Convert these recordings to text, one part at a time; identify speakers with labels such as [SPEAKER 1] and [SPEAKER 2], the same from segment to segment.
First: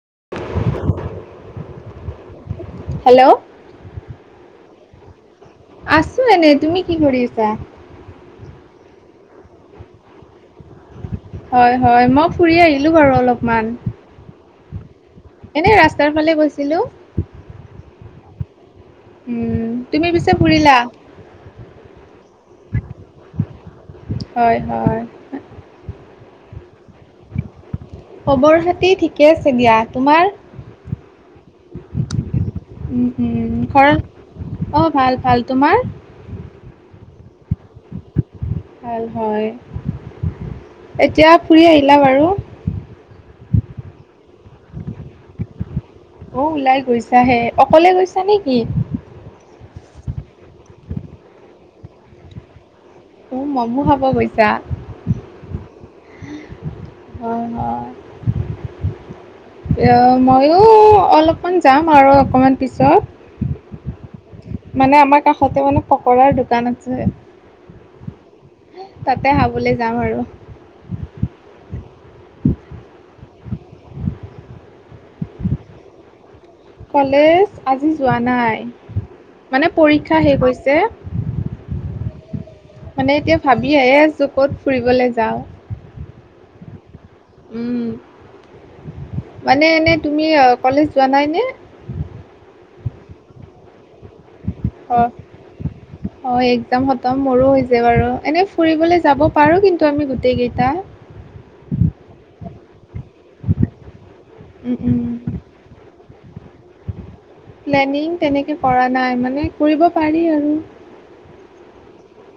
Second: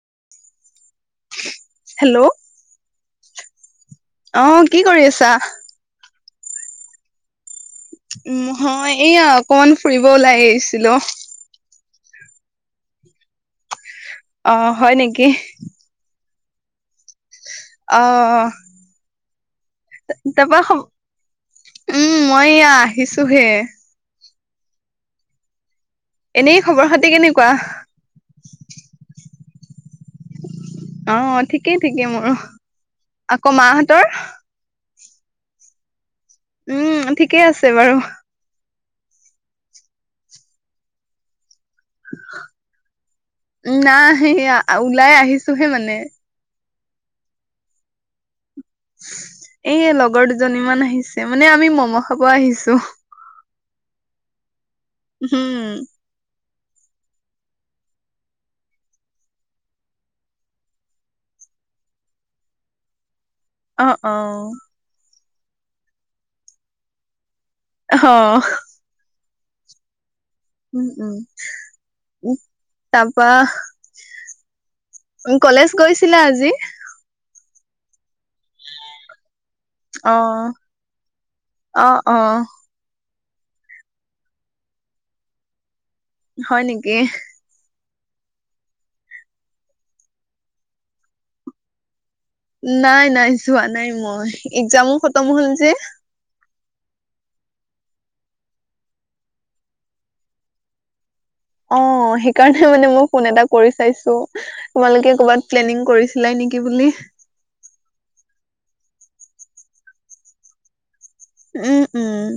[SPEAKER 1] [unintelligible]
[SPEAKER 2] Hello
[SPEAKER 1] hello
[SPEAKER 2] অ কি কৰি আছা
[SPEAKER 1] আছো এনে তুমি কি কৰিছা
[SPEAKER 2] উ হয় এইয়া অকমান ফুৰিব ওলাই আহিছিলো
[SPEAKER 1] হয় হয় মই ফুৰি আহিলোঁ বাৰু অলপমান
[SPEAKER 2] অ হয় নেকি
[SPEAKER 1] এনে ৰাস্তাৰ ফালে গৈছিলো
[SPEAKER 2] অ
[SPEAKER 1] উম তুমি পিছে
[SPEAKER 2] তাৰপা
[SPEAKER 1] ফুৰিলা
[SPEAKER 2] উম মই এয়া আহিছোহে
[SPEAKER 1] হয় হয়
[SPEAKER 2] এনেই খবৰ খাতি কেনেকুৱা
[SPEAKER 1] খবৰ খাতি ঠিকে আছে দিয়া তোমাৰ
[SPEAKER 2] অ ঠিকেই ঠিকেই মোৰ
[SPEAKER 1] উম উম
[SPEAKER 2] আকৌ
[SPEAKER 1] ঘৰত
[SPEAKER 2] মাহঁতৰ
[SPEAKER 1] অ ভাল ভাল তোমাৰ
[SPEAKER 2] উম ঠিকেই আছে বাৰু
[SPEAKER 1] ভাল হয় এতিয়া ফুৰি আহিলা বাৰু
[SPEAKER 2] নাই সেই ওলাই আহিছোহে মানে
[SPEAKER 1] অ ওলাই গৈছাহে অকলে গৈছা নে কি
[SPEAKER 2] এ লগৰ দুজনীমান আহিছে মানে আমি মম' খাব আহিছো
[SPEAKER 1] উ মমো হাব গৈছা
[SPEAKER 2] হম
[SPEAKER 1] বনৰ এ ময়ো অলপমান যাম আৰু অকমান পিছত
[SPEAKER 2] অ অ
[SPEAKER 1] তিতে মানে পকাৰ দোকান আছে
[SPEAKER 2] অ
[SPEAKER 1] তাতে খাবলৈ যাম আৰু
[SPEAKER 2] উম উম উ তাপা উ কলেজ গৈছিলা আজি
[SPEAKER 1] কলেজ আজি যোৱা নাই মানে
[SPEAKER 2] অ
[SPEAKER 1] পৰীক্ষা শেষ হৈছে
[SPEAKER 2] অ
[SPEAKER 1] মানে এতিয়া
[SPEAKER 2] অ
[SPEAKER 1] ভাবি চু ক'ত ফুৰিবলৈ যাওঁ
[SPEAKER 2] হয় নেকি
[SPEAKER 1] মানে এনেই তুমি কলেজ যোৱা নাই নে
[SPEAKER 2] নাই, নাই, যোৱা নাই মই। এক্জামো
[SPEAKER 1] অ
[SPEAKER 2] খতম হ'ল যে।
[SPEAKER 1] অ এক্জাম খতম মোৰো হৈছে বাৰু এনেই ফুৰিবলৈ যাব পাৰো কিন্তু আমি গোটেই কেইটা।
[SPEAKER 2] অ', সেইকাৰণে মানে মই ফোন এটা কৰি চাইছো।
[SPEAKER 1] উম উম
[SPEAKER 2] তোমালোকে কৰবাত প্লেনিং কৰি লাই নেকি বুলি।
[SPEAKER 1] প্লেনিং তেনেকৈ কৰা নাই। মানে কৰিব পাৰি আৰু
[SPEAKER 2] উম, উম।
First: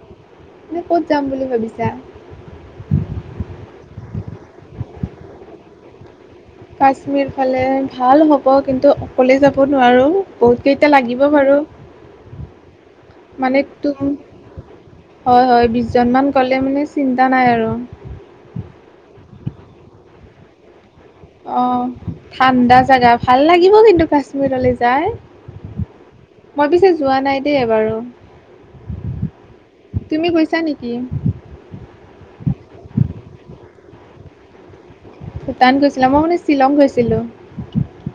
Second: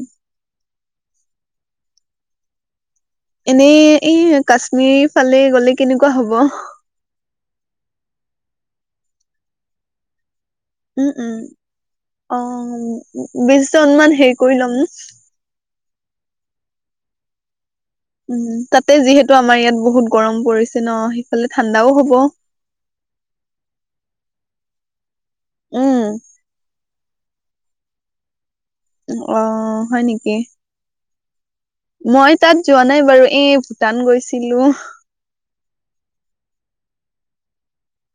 [SPEAKER 1] এনেই ক'ত যাম বুলি ভাবিছা
[SPEAKER 2] এনেই এই কাশ্মীৰ ফালে গলে কেনেকুৱা হব
[SPEAKER 1] কাশ্মীৰ ফালে ভাল হ'ব কিন্তু অকলে যাব নোৱাৰো বহুত কেইটা
[SPEAKER 2] উম,
[SPEAKER 1] লাগিব
[SPEAKER 2] উম।
[SPEAKER 1] বাৰু।
[SPEAKER 2] অ'
[SPEAKER 1] মানে
[SPEAKER 2] বিশ জন মান
[SPEAKER 1] তোম
[SPEAKER 2] হেৰি কৰি ল'ম।
[SPEAKER 1] হয় হয় বিশ জন মান গলে মানে চিন্তা নাই আৰু
[SPEAKER 2] উম তাতে যিহেতু আমাৰ ইয়াত বহুত গৰম পৰিছ
[SPEAKER 1] অ ঠাণ্ডা জাগা ভাল লাগিব কিন্তু কাশ্মীৰলে যাই
[SPEAKER 2] উম,
[SPEAKER 1] মই পিছে যোৱা নাই দেই এবাৰো
[SPEAKER 2] অ হয় নেকি
[SPEAKER 1] নেকি
[SPEAKER 2] মই তাত যোৱা নাই বাৰু এই ভূটান গৈছিলো
[SPEAKER 1] ভূটান গৈছিলা মই মানে শ্বিলং গৈছিলো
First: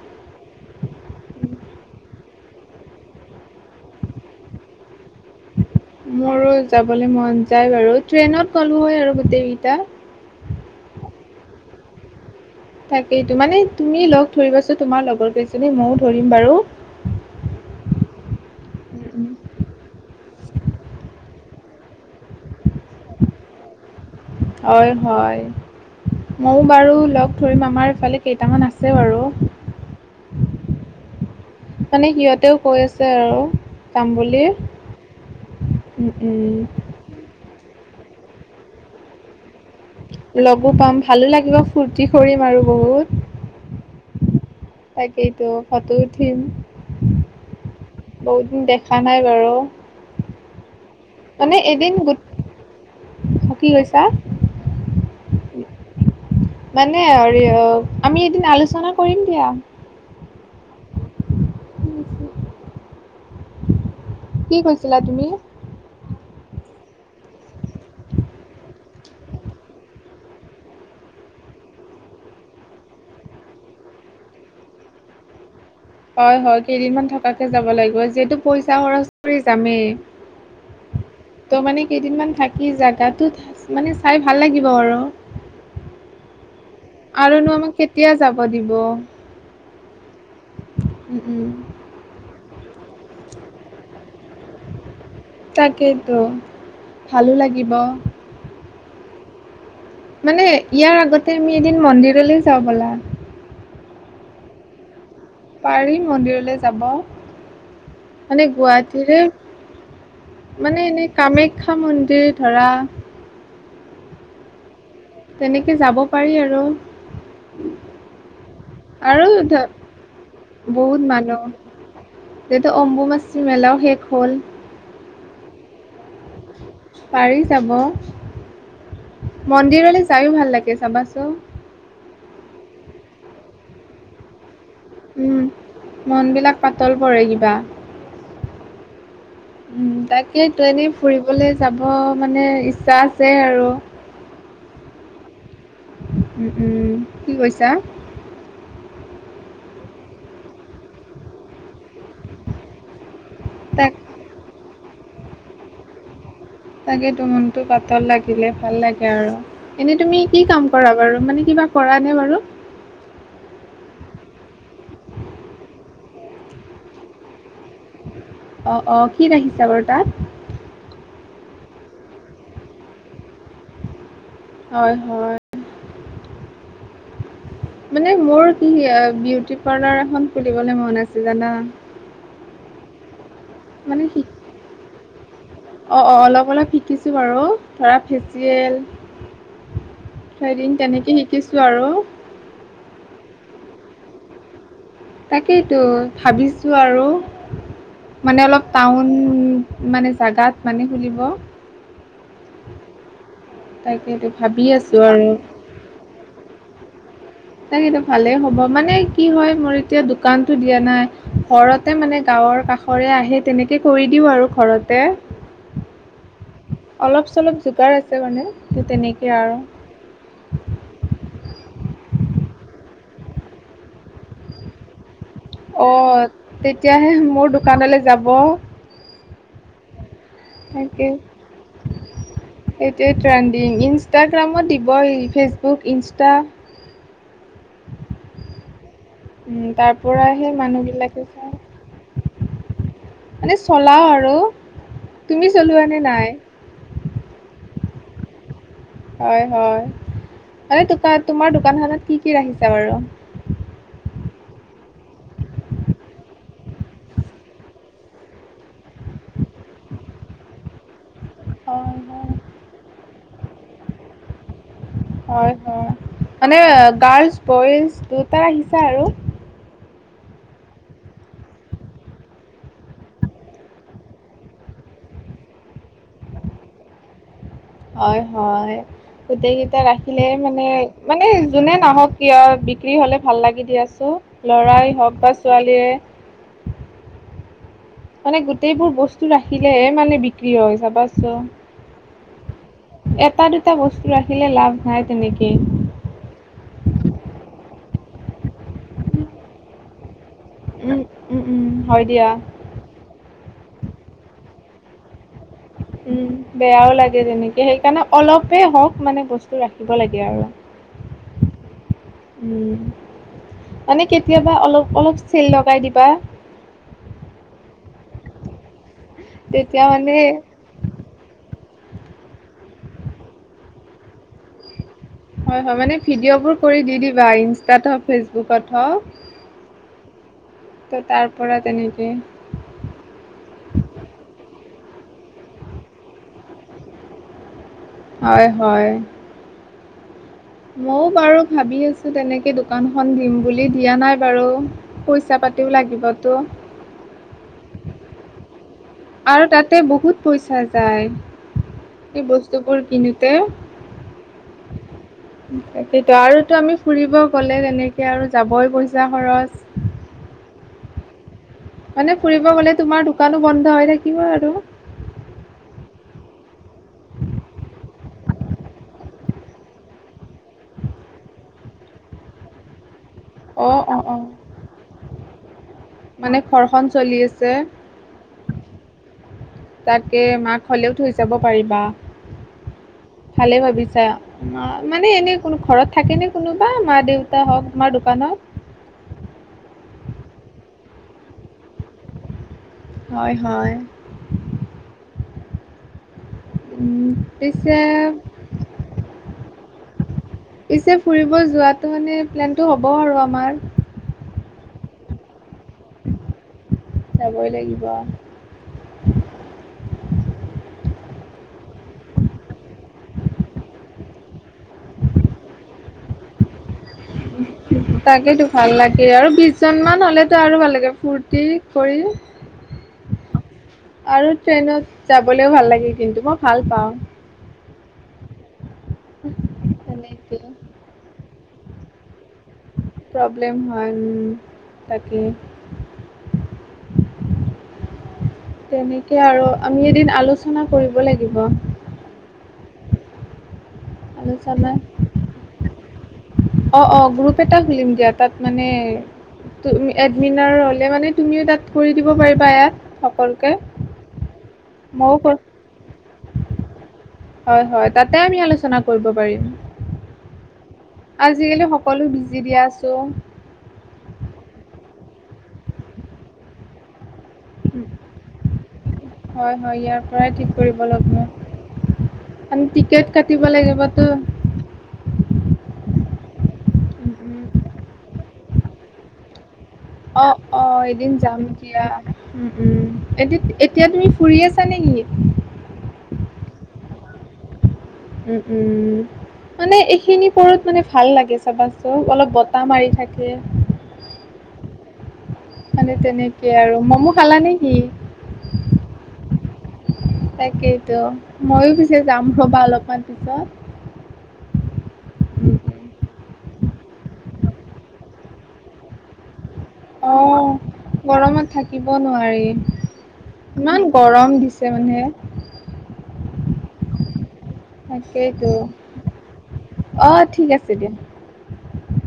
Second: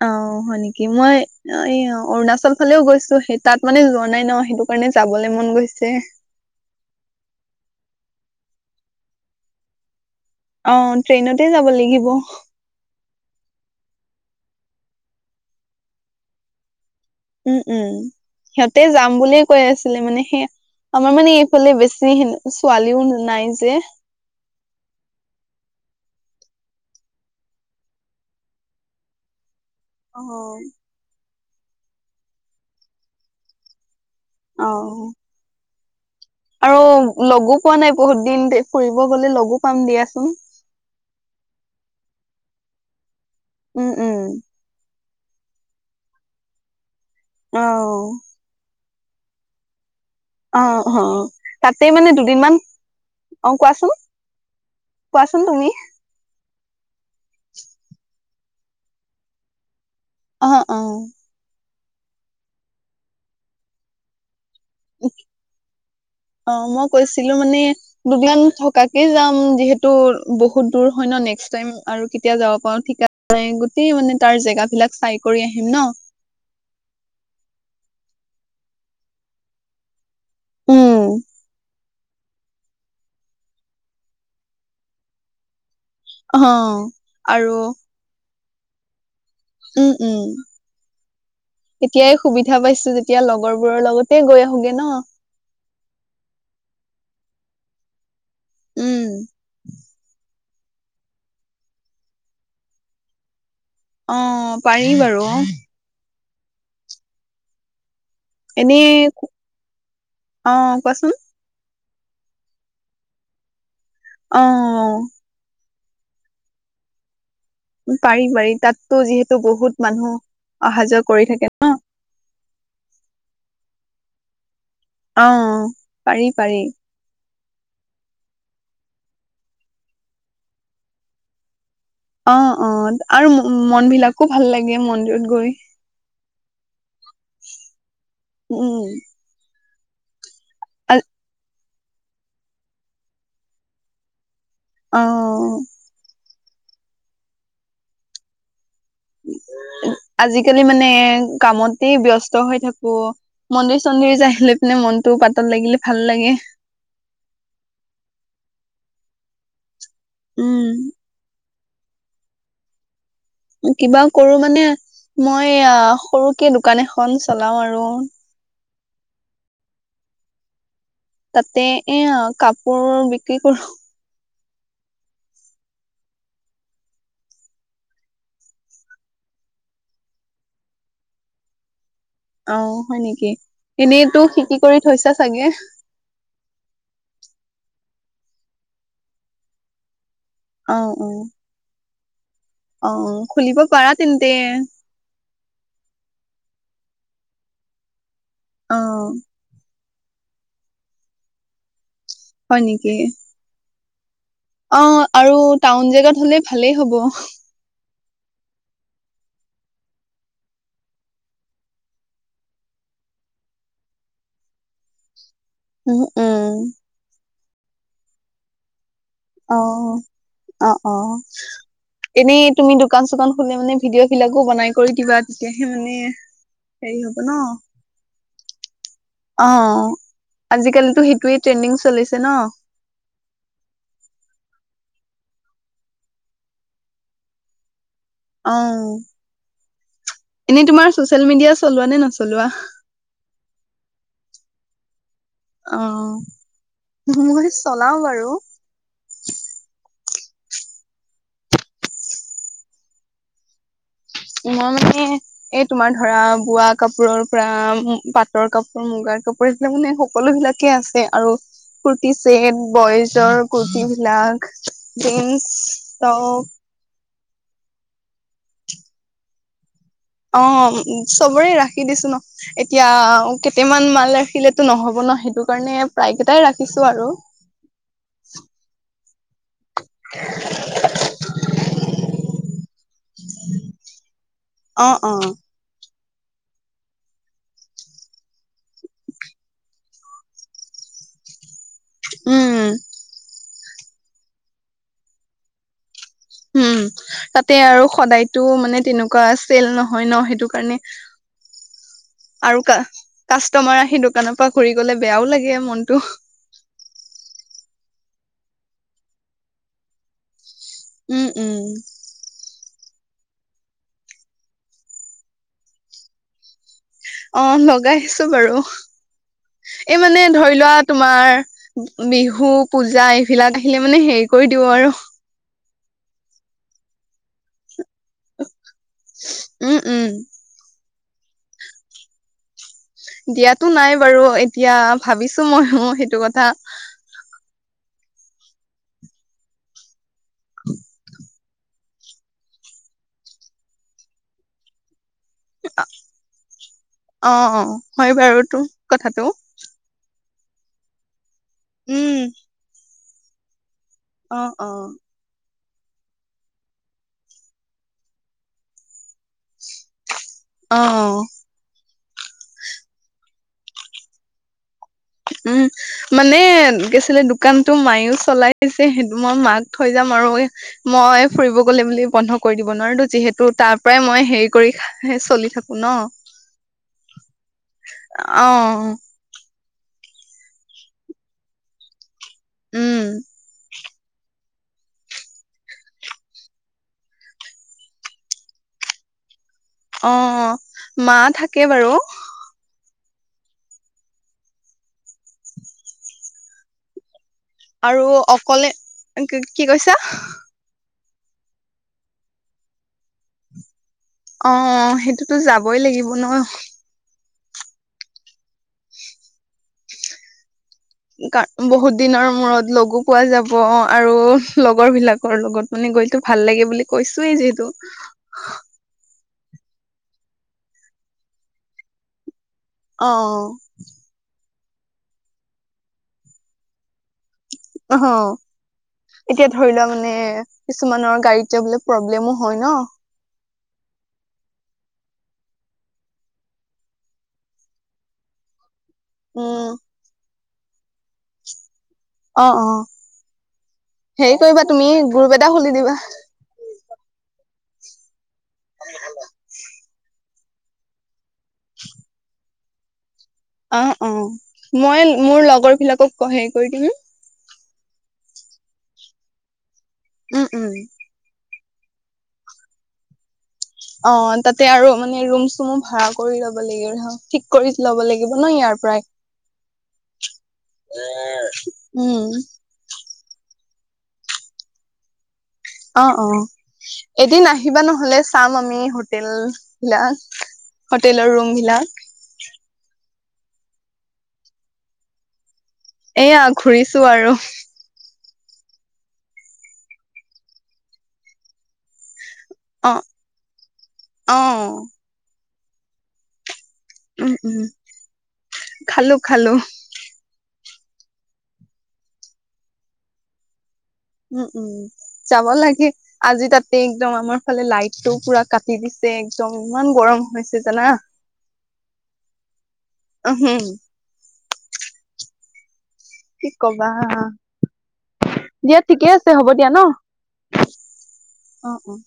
[SPEAKER 2] অ হয় নেকি মই অৰুণাচল ফালেও গৈছো সেই তাত মানে যোৱা নাই ন সেইটো কা মানে যাবলৈ মন গৈছে।
[SPEAKER 1] মোৰো যাবলৈ মন যায় বাৰু, ট্ৰেইনত গ'লো হয় আৰু গোটেইকেইটা।
[SPEAKER 2] অ, ট্ৰেইনতে যাব লাগিব।
[SPEAKER 1] তাকেইটো, মানে তুমি লগ ধৰিবাচোন তোমাৰ লগৰ কেইজনী, ময়ো ধৰিম বাৰু!
[SPEAKER 2] উম, উম, সিহঁতে যাম বুলিয়ে কৈ আছিলে মানে, সেই আমাৰ মানে সেইফালে বেছি ছোৱালীও নাই যে।
[SPEAKER 1] হয় হয় ময়ো বাৰু লগ ধৰিম, আমাৰ ইফালে কেইটামান আছে বাৰু!
[SPEAKER 2] অ।
[SPEAKER 1] মানে সিহঁতেও কৈ আছে আৰু যাম বুলি!
[SPEAKER 2] অ
[SPEAKER 1] উম, উম।
[SPEAKER 2] আৰু লগো পোৱা নাই বহুত দিন, ফুৰিব গ'লে লগো পাম দিয়াচোন
[SPEAKER 1] লগো পাম, ভালো লাগিব, ফূুৰ্তি কৰিম, আৰু বহুত
[SPEAKER 2] উম উম
[SPEAKER 1] তাকেইটো, ফটো উঠিম।
[SPEAKER 2] অ'।
[SPEAKER 1] খোৱা নাই বাৰু
[SPEAKER 2] অ', অ',
[SPEAKER 1] মানে
[SPEAKER 2] তাতেই
[SPEAKER 1] এদিন
[SPEAKER 2] মানে
[SPEAKER 1] গোট
[SPEAKER 2] দুদিনমান, অ',
[SPEAKER 1] কি
[SPEAKER 2] কোৱাচোন?
[SPEAKER 1] কৈছা
[SPEAKER 2] কোৱাচোন তুমি।
[SPEAKER 1] মানে হৰি অ', আমি এদিন আলোচনা কৰিম দিয়া।
[SPEAKER 2] অ', অ'।
[SPEAKER 1] কি কৈছিলা তুমি?
[SPEAKER 2] অ', মই কৈছিলো মানে দুদিন থকাকে যাম, যিহেতু বহুত দূৰ হয়। [unintelligible] ন নেক্সট টাইম আৰু কেতিয়া যাব পাৰো ঠিক [unintelligible] গোতেই মানে তাৰ জেগ বিলাক চাই কৰি আহিম ন
[SPEAKER 1] হয়, হয়। কেইদিনমান থকাকে যাব লাগিব, যিহেতু পইচা খৰচ কৰি যামেই। ত মানে কেইদিনমান থাকি জাগাটোত, মানে চাই ভাল লাগিব আৰু।
[SPEAKER 2] অ আৰু
[SPEAKER 1] আৰুনো আমাক কেতিয়া যাব দিব!
[SPEAKER 2] উম উম
[SPEAKER 1] হম, হম।
[SPEAKER 2] ধা পাইছো যেতিয়া লগৰবোৰৰ লগতে গৈ আহোগে ন।
[SPEAKER 1] তাকেইেতো, ভালো লাগিব।
[SPEAKER 2] উম।
[SPEAKER 1] মানে ইয়াৰ আগতে আমি এদিন মন্দিৰলৈ যাওঁ ব'লা।
[SPEAKER 2] অ', পাৰি বাৰু।
[SPEAKER 1] পাৰিম মন্দিৰলৈ যাব। মানে
[SPEAKER 2] এনেই
[SPEAKER 1] গুৱাহাটীৰে,
[SPEAKER 2] অ
[SPEAKER 1] মানে
[SPEAKER 2] কোৱাচোন
[SPEAKER 1] এনেই কামেখ্যা খ্যা মন্দিৰ ধৰা।
[SPEAKER 2] অ',
[SPEAKER 1] তে যাব পাৰি আৰু।
[SPEAKER 2] পাৰি পাৰি তাততো
[SPEAKER 1] আৰু
[SPEAKER 2] যিহেতু
[SPEAKER 1] ধ-
[SPEAKER 2] বহুত মানুহ অহা যোৱা কৰি থাকে ন।
[SPEAKER 1] এতিয়া অম্বোবাচি মেলাও শেষ হ'ল।
[SPEAKER 2] অ', পাৰি। পাৰি
[SPEAKER 1] পাৰি যাব। মন্দিৰলৈ যায়ো ভাল লাগে চাবাচোন।
[SPEAKER 2] অ', অ', আৰু ম মন বিলাকো ভাল লাগে মন্দিৰত গৈ।
[SPEAKER 1] তাইও কৰে কিবা, উম তাকে তো এনেই ফুৰিবলে যাব মানে ইচ্ছা আছে আৰু।
[SPEAKER 2] অ
[SPEAKER 1] উম, উম, কি কৈছা?
[SPEAKER 2] আজিকালি মানে কামতেই ব্যস্ত হৈ থাকো। মন্দিৰ
[SPEAKER 1] তাক
[SPEAKER 2] চন্দিৰ যায় লৈ পেলাই মনটোও পাতল লাগিলে ভাল লাগে।
[SPEAKER 1] তাকেতো, মনটো পাতল লাগিলে ভাল লাগে আৰু। এনে তুমি কি কাম কৰা
[SPEAKER 2] উম
[SPEAKER 1] বাৰু, মানে কিবা কৰা নে বাৰু?
[SPEAKER 2] কিবা কৰো মানে মই এয়া সৰুকে দোকান এখন চলাও আৰু।
[SPEAKER 1] অ, অ', কি ৰাখিছা বাৰু তাত?
[SPEAKER 2] তাতে এয়া, কাপোৰ বিক্ৰী কৰো।
[SPEAKER 1] হয়, হয়। মানে মোৰ কি বিউটি পাৰ্লাৰ এখন খুলিবলৈ মন আছে জানা।
[SPEAKER 2] অ', হয় নেকি?
[SPEAKER 1] মানে
[SPEAKER 2] এনেইতো
[SPEAKER 1] শিক,
[SPEAKER 2] শিকি কৰি থৈছা চাগে
[SPEAKER 1] অ', অ', অলপ অলপ শিকিছো বাৰু। ধৰা ফেচিয়েল,
[SPEAKER 2] অ
[SPEAKER 1] থ্ৰেডিং
[SPEAKER 2] অ
[SPEAKER 1] তেনেকে শিকিছো আৰু।
[SPEAKER 2] অ', খুলিব পাৰা তেন্তে।
[SPEAKER 1] তাকেতো, ভাবিছো আৰু, মানে অলপ
[SPEAKER 2] অ
[SPEAKER 1] টাউন মানে জাগাত মানে খুলিব।
[SPEAKER 2] হয় নেকি।
[SPEAKER 1] তাকেইতো। ভাবি আছো
[SPEAKER 2] অ', আৰু টাউন জেগাত হলে ভালেই হ'ব।
[SPEAKER 1] [unintelligible] ভালেই হ'ব মানে কি হয় মোৰ এতিয়া দোকানতো দিয়া নাই ঘৰতে মানে গাওঁৰ কাষ ঘৰে আহে তেনেকৈ কৰি দিওঁ আৰু ঘৰতে।
[SPEAKER 2] উম উম।
[SPEAKER 1] চুপাৰ আছে মানে ত তেনেকৈ
[SPEAKER 2] অ', অ', অ'। এনেই তুমি দোকান চোকান খোলে মানে ভিডিঅ বিলাকো বনাই কৰি দিবা। তেতিয়াহে মানে
[SPEAKER 1] অ',
[SPEAKER 2] হেৰি
[SPEAKER 1] তেতিয়াহে
[SPEAKER 2] হ'ব ন।
[SPEAKER 1] মোৰ দোকানলৈ যাব।
[SPEAKER 2] অ'। আজিকালিতো
[SPEAKER 1] তাকে
[SPEAKER 2] সেইটোৱে ট্ৰেণ্ডিং চলিছে ন।
[SPEAKER 1] হত্যাই তিন্দিং ইনষ্টগ্ৰামত দিব মই ফেচবুক, ইনষ্টা।
[SPEAKER 2] অ',
[SPEAKER 1] উম, তাৰ পৰা সেই
[SPEAKER 2] এনে তোমাৰ
[SPEAKER 1] মানুহবিলাকে
[SPEAKER 2] চচিয়েল
[SPEAKER 1] চাই
[SPEAKER 2] মিডিয়া চলোৱা নে নচলোৱা।
[SPEAKER 1] মানে চলাও আৰু, তুমি
[SPEAKER 2] অ
[SPEAKER 1] চলোৱা নে নাই।
[SPEAKER 2] মই চলাও বাৰু।
[SPEAKER 1] হয় হয় [unintelligible] তোমাৰ দোকানখনত কি কি ৰাখিছা বাৰু।
[SPEAKER 2] মই মানে, এই তোমাৰ ধৰা বোৱা কাপোৰৰ পৰা, পাটৰ কাপোৰ, মুগা [unintelligible] মানে সকলো বিলাকে আছে। আৰু কুৰ্তি
[SPEAKER 1] হয়
[SPEAKER 2] চেট, বইজৰ কুৰ্তি বিলাক, জিন্স
[SPEAKER 1] হয় হয়
[SPEAKER 2] টপ
[SPEAKER 1] মানে গাৰ্লছ বইজ দুটা আহিছে আৰু।
[SPEAKER 2] অ চবৰে ৰাখি দিছো ন এতিয়া কেইটামান মাল ৰাখিলেতো নহ'ব ন সেইটো কাৰণে প্ৰায়কেইটাই ৰাখিছো আৰু।
[SPEAKER 1] হয়, হয়। গোটেই কেইটা ৰাখিলে মানে, মানে যোনে নাহক কিয় বিক্ৰী হলে ভাল লাগি দিয়াচোন। লৰাই
[SPEAKER 2] অ',
[SPEAKER 1] হওক বা
[SPEAKER 2] অ'।
[SPEAKER 1] ছোৱালীয়ে। মানে গোটেইবোৰ বস্তু ৰাখিলেহে মানে বিক্ৰী হৈ চাবাচোন।
[SPEAKER 2] উম।
[SPEAKER 1] এটা দুটা বস্তু ৰাখিলে লাভ নাই তেনেকেই।
[SPEAKER 2] উম, তাতে আৰু সদায়তো মানে তেনেকুৱা আছিল নহয় ন সেইটো [unintelligible]
[SPEAKER 1] উম উম উম হয় দিয়া
[SPEAKER 2] আৰু কা-কাষ্টমাৰ আহি দোকানৰ পৰা ঘুৰি গলে বেয়াও লাগে। মনটো।
[SPEAKER 1] উম, বেয়াও লাগে তেনেকে সেইকাৰণে অলপেই হওক মানে বস্তু ৰাখিব লাগে আৰু।
[SPEAKER 2] উম, উম।
[SPEAKER 1] উম মানে কেতিয়াবা অলপ অলপ চেল লগাই দিবা,
[SPEAKER 2] অ, লগাইছো বাৰু, এই মানে ধৰি লোৱা তোমাৰ বিহু, পূজা এইবিলাক আহিলে মানে হেৰি কৰি দিও আৰু।
[SPEAKER 1] হয়, হয়, মানে ভিডিঅ'বোৰ কৰি দি দিবা ইনষ্টাত ফেচবুকত হওঁক,
[SPEAKER 2] উম, উম।
[SPEAKER 1] ত' তাৰপৰা তেনেকে,
[SPEAKER 2] দিয়াতো নাই বাৰু এতিয়া ভাবিছো ম-ময়ো সেইটো কথা।
[SPEAKER 1] হয়, হয়। ময়ো বাৰু ভাবি আছোঁ তেনেকে দোকানখন দিম বুলি, দিয়া নাই বাৰু। পইচা পাতিও লাগিবতো।
[SPEAKER 2] অ, অ, হয় বাৰু তো কথাটো।
[SPEAKER 1] আৰু তাতে বহুত পইচা যায়,
[SPEAKER 2] উম
[SPEAKER 1] সেই বস্তুবোৰ কিনোতে,
[SPEAKER 2] অ, অ।
[SPEAKER 1] তাকেইেতো, আৰুটো আমি ফুৰিব গ'লে তেনেকে আৰু যাবই পইচা খৰচ।
[SPEAKER 2] অ।
[SPEAKER 1] মানে ফুৰিব গলে তোমাৰ দোকানো বন্ধ হৈ থাকিব আৰু।
[SPEAKER 2] উম মানে [unintelligible] দোকানতো মায়েও চলাইছে সেইটো মই মাক থৈ যাম আৰু মই ফুৰিব গ'লে বুলি বন্ধ কৰি দিব নোৱাৰোটো যিহেতু
[SPEAKER 1] অ
[SPEAKER 2] তাৰ
[SPEAKER 1] অ
[SPEAKER 2] পৰাই
[SPEAKER 1] অ
[SPEAKER 2] মই হেৰি কৰি চলি থাকো। ন
[SPEAKER 1] মানে ঘৰখন চলি আছে।
[SPEAKER 2] অ
[SPEAKER 1] তাকে মাক হলেও থৈ যাব পাৰিবা,
[SPEAKER 2] উম
[SPEAKER 1] ভালেই ভাবিছ আচ্ছা, মানে এনেই কোন ঘৰত থাকেনে কোনোবা মা দেউতা হওক তোমাৰ দোকানত?
[SPEAKER 2] [inaudible] মা থাকে বাৰু।
[SPEAKER 1] হয়, হয়। উম। পিছে
[SPEAKER 2] আৰু অকলে, কি কৈছা?
[SPEAKER 1] পিছে ফুৰিব যোৱাটো মানে প্লেনটো হ'ব আৰু আমাৰ।
[SPEAKER 2] অ, সেইটোতো যাবই লাগিব নহয়
[SPEAKER 1] যাবই লাগিব।
[SPEAKER 2] [inaudible] বহুত দিনৰ মূৰত লগো পোৱা যাব আৰু লগৰ বিলাকৰ লগত মানে গইটো ভাল লাগে বুলি কৈছোয়েই যিহেতু।
[SPEAKER 1] তাকেইেতো ভাল লাগে আৰু বিশজনমান হলেতো আৰু ভাল লাগে ফূুৰ্তি কৰি,
[SPEAKER 2] অ।
[SPEAKER 1] আৰু ট্ৰেইনত যাবলৈও ভাল লাগিল কিন্তু মই ভাল পাওঁ।
[SPEAKER 2] অ', এতিয়া ধৰি লোৱা মানে
[SPEAKER 1] তেনেকে
[SPEAKER 2] কিছুমানৰ গাড়ীত এতিয়া বোলে প্ৰব্লেমো হয় ন?
[SPEAKER 1] প্ৰব্লেম হয় উম, তাকে। তেনেকৈ আৰু
[SPEAKER 2] উম
[SPEAKER 1] আমি এদিন আলোচনা কৰিব লাগিব।
[SPEAKER 2] অ', অ' হেৰি কৰিবা
[SPEAKER 1] আলোচনা
[SPEAKER 2] তুমি গ্ৰুপ এটা খুলি দিবা।
[SPEAKER 1] অ', অ' গ্ৰুপ এটা খুলিম দিয়া তাত মানে এডমিনাৰ হলে মানে তুমিও তাত কৰি দিব পাৰিবা ইয়াত অকল
[SPEAKER 2] অ', অ' মই মোৰ লগৰ বিলাকক হেৰি কৰি দিম।
[SPEAKER 1] হয়, হয় তাতে আমি আলোচনা কৰিব পাৰিম।
[SPEAKER 2] উম, উম।
[SPEAKER 1] আজিকালি সকলো বিজি দিয়া আছোঁ।
[SPEAKER 2] অ', তাতে আৰু মানে ৰুম চুমো ভাড়া কৰি ল'ব লাগিব ঠিক কৰি ল'ব লাগিব ন ইয়াৰ পৰাই।
[SPEAKER 1] হয়, হয় ইয়াৰ পৰাই ঠিক কৰিব
[SPEAKER 2] উম
[SPEAKER 1] লগিব। আন টিকেট কাটিব লাগিব টো
[SPEAKER 2] অ', অ' এদিন আহিবা নহ'লে চাম আমি হোটেল বিলাক
[SPEAKER 1] অ', অ' এদিন
[SPEAKER 2] হোটেলৰ
[SPEAKER 1] যাম
[SPEAKER 2] ৰুম
[SPEAKER 1] দিয়া
[SPEAKER 2] বিলাক
[SPEAKER 1] উম, উম। এ এতিয়া তুমি ফুৰি আছা নে কি?
[SPEAKER 2] এয়া ঘুৰিছো আৰু
[SPEAKER 1] উম, উম মানে এইখিনি কৰত মানে ভাল লাগে চাবা চ অলপ মাৰি
[SPEAKER 2] আহ,
[SPEAKER 1] থাকে
[SPEAKER 2] আহ।
[SPEAKER 1] মানে তেনেকে আৰু মমো খালা নে
[SPEAKER 2] উম
[SPEAKER 1] কি?
[SPEAKER 2] খালো খালো।
[SPEAKER 1] তাকেইতো ময়ো পিছে যাম ৰ'বা অলপমান পিছত।
[SPEAKER 2] উম, উম যাব লাগে আজি তাতে একদম আমাৰ ফালে লাইটটো পুৰা কাটি দিছে একদম ইমান গৰম
[SPEAKER 1] অ',
[SPEAKER 2] হৈছে জানা
[SPEAKER 1] গৰমত থাকিব নোৱাৰি।
[SPEAKER 2] উম
[SPEAKER 1] ইমান গৰম দিছে মানে।
[SPEAKER 2] কি কবা
[SPEAKER 1] তাকেইতো
[SPEAKER 2] দিয়া ঠিকে আছে হ'ব দিয়া ন।
[SPEAKER 1] অ', ঠিক আছে দিয়া।
[SPEAKER 2] অ', অ'।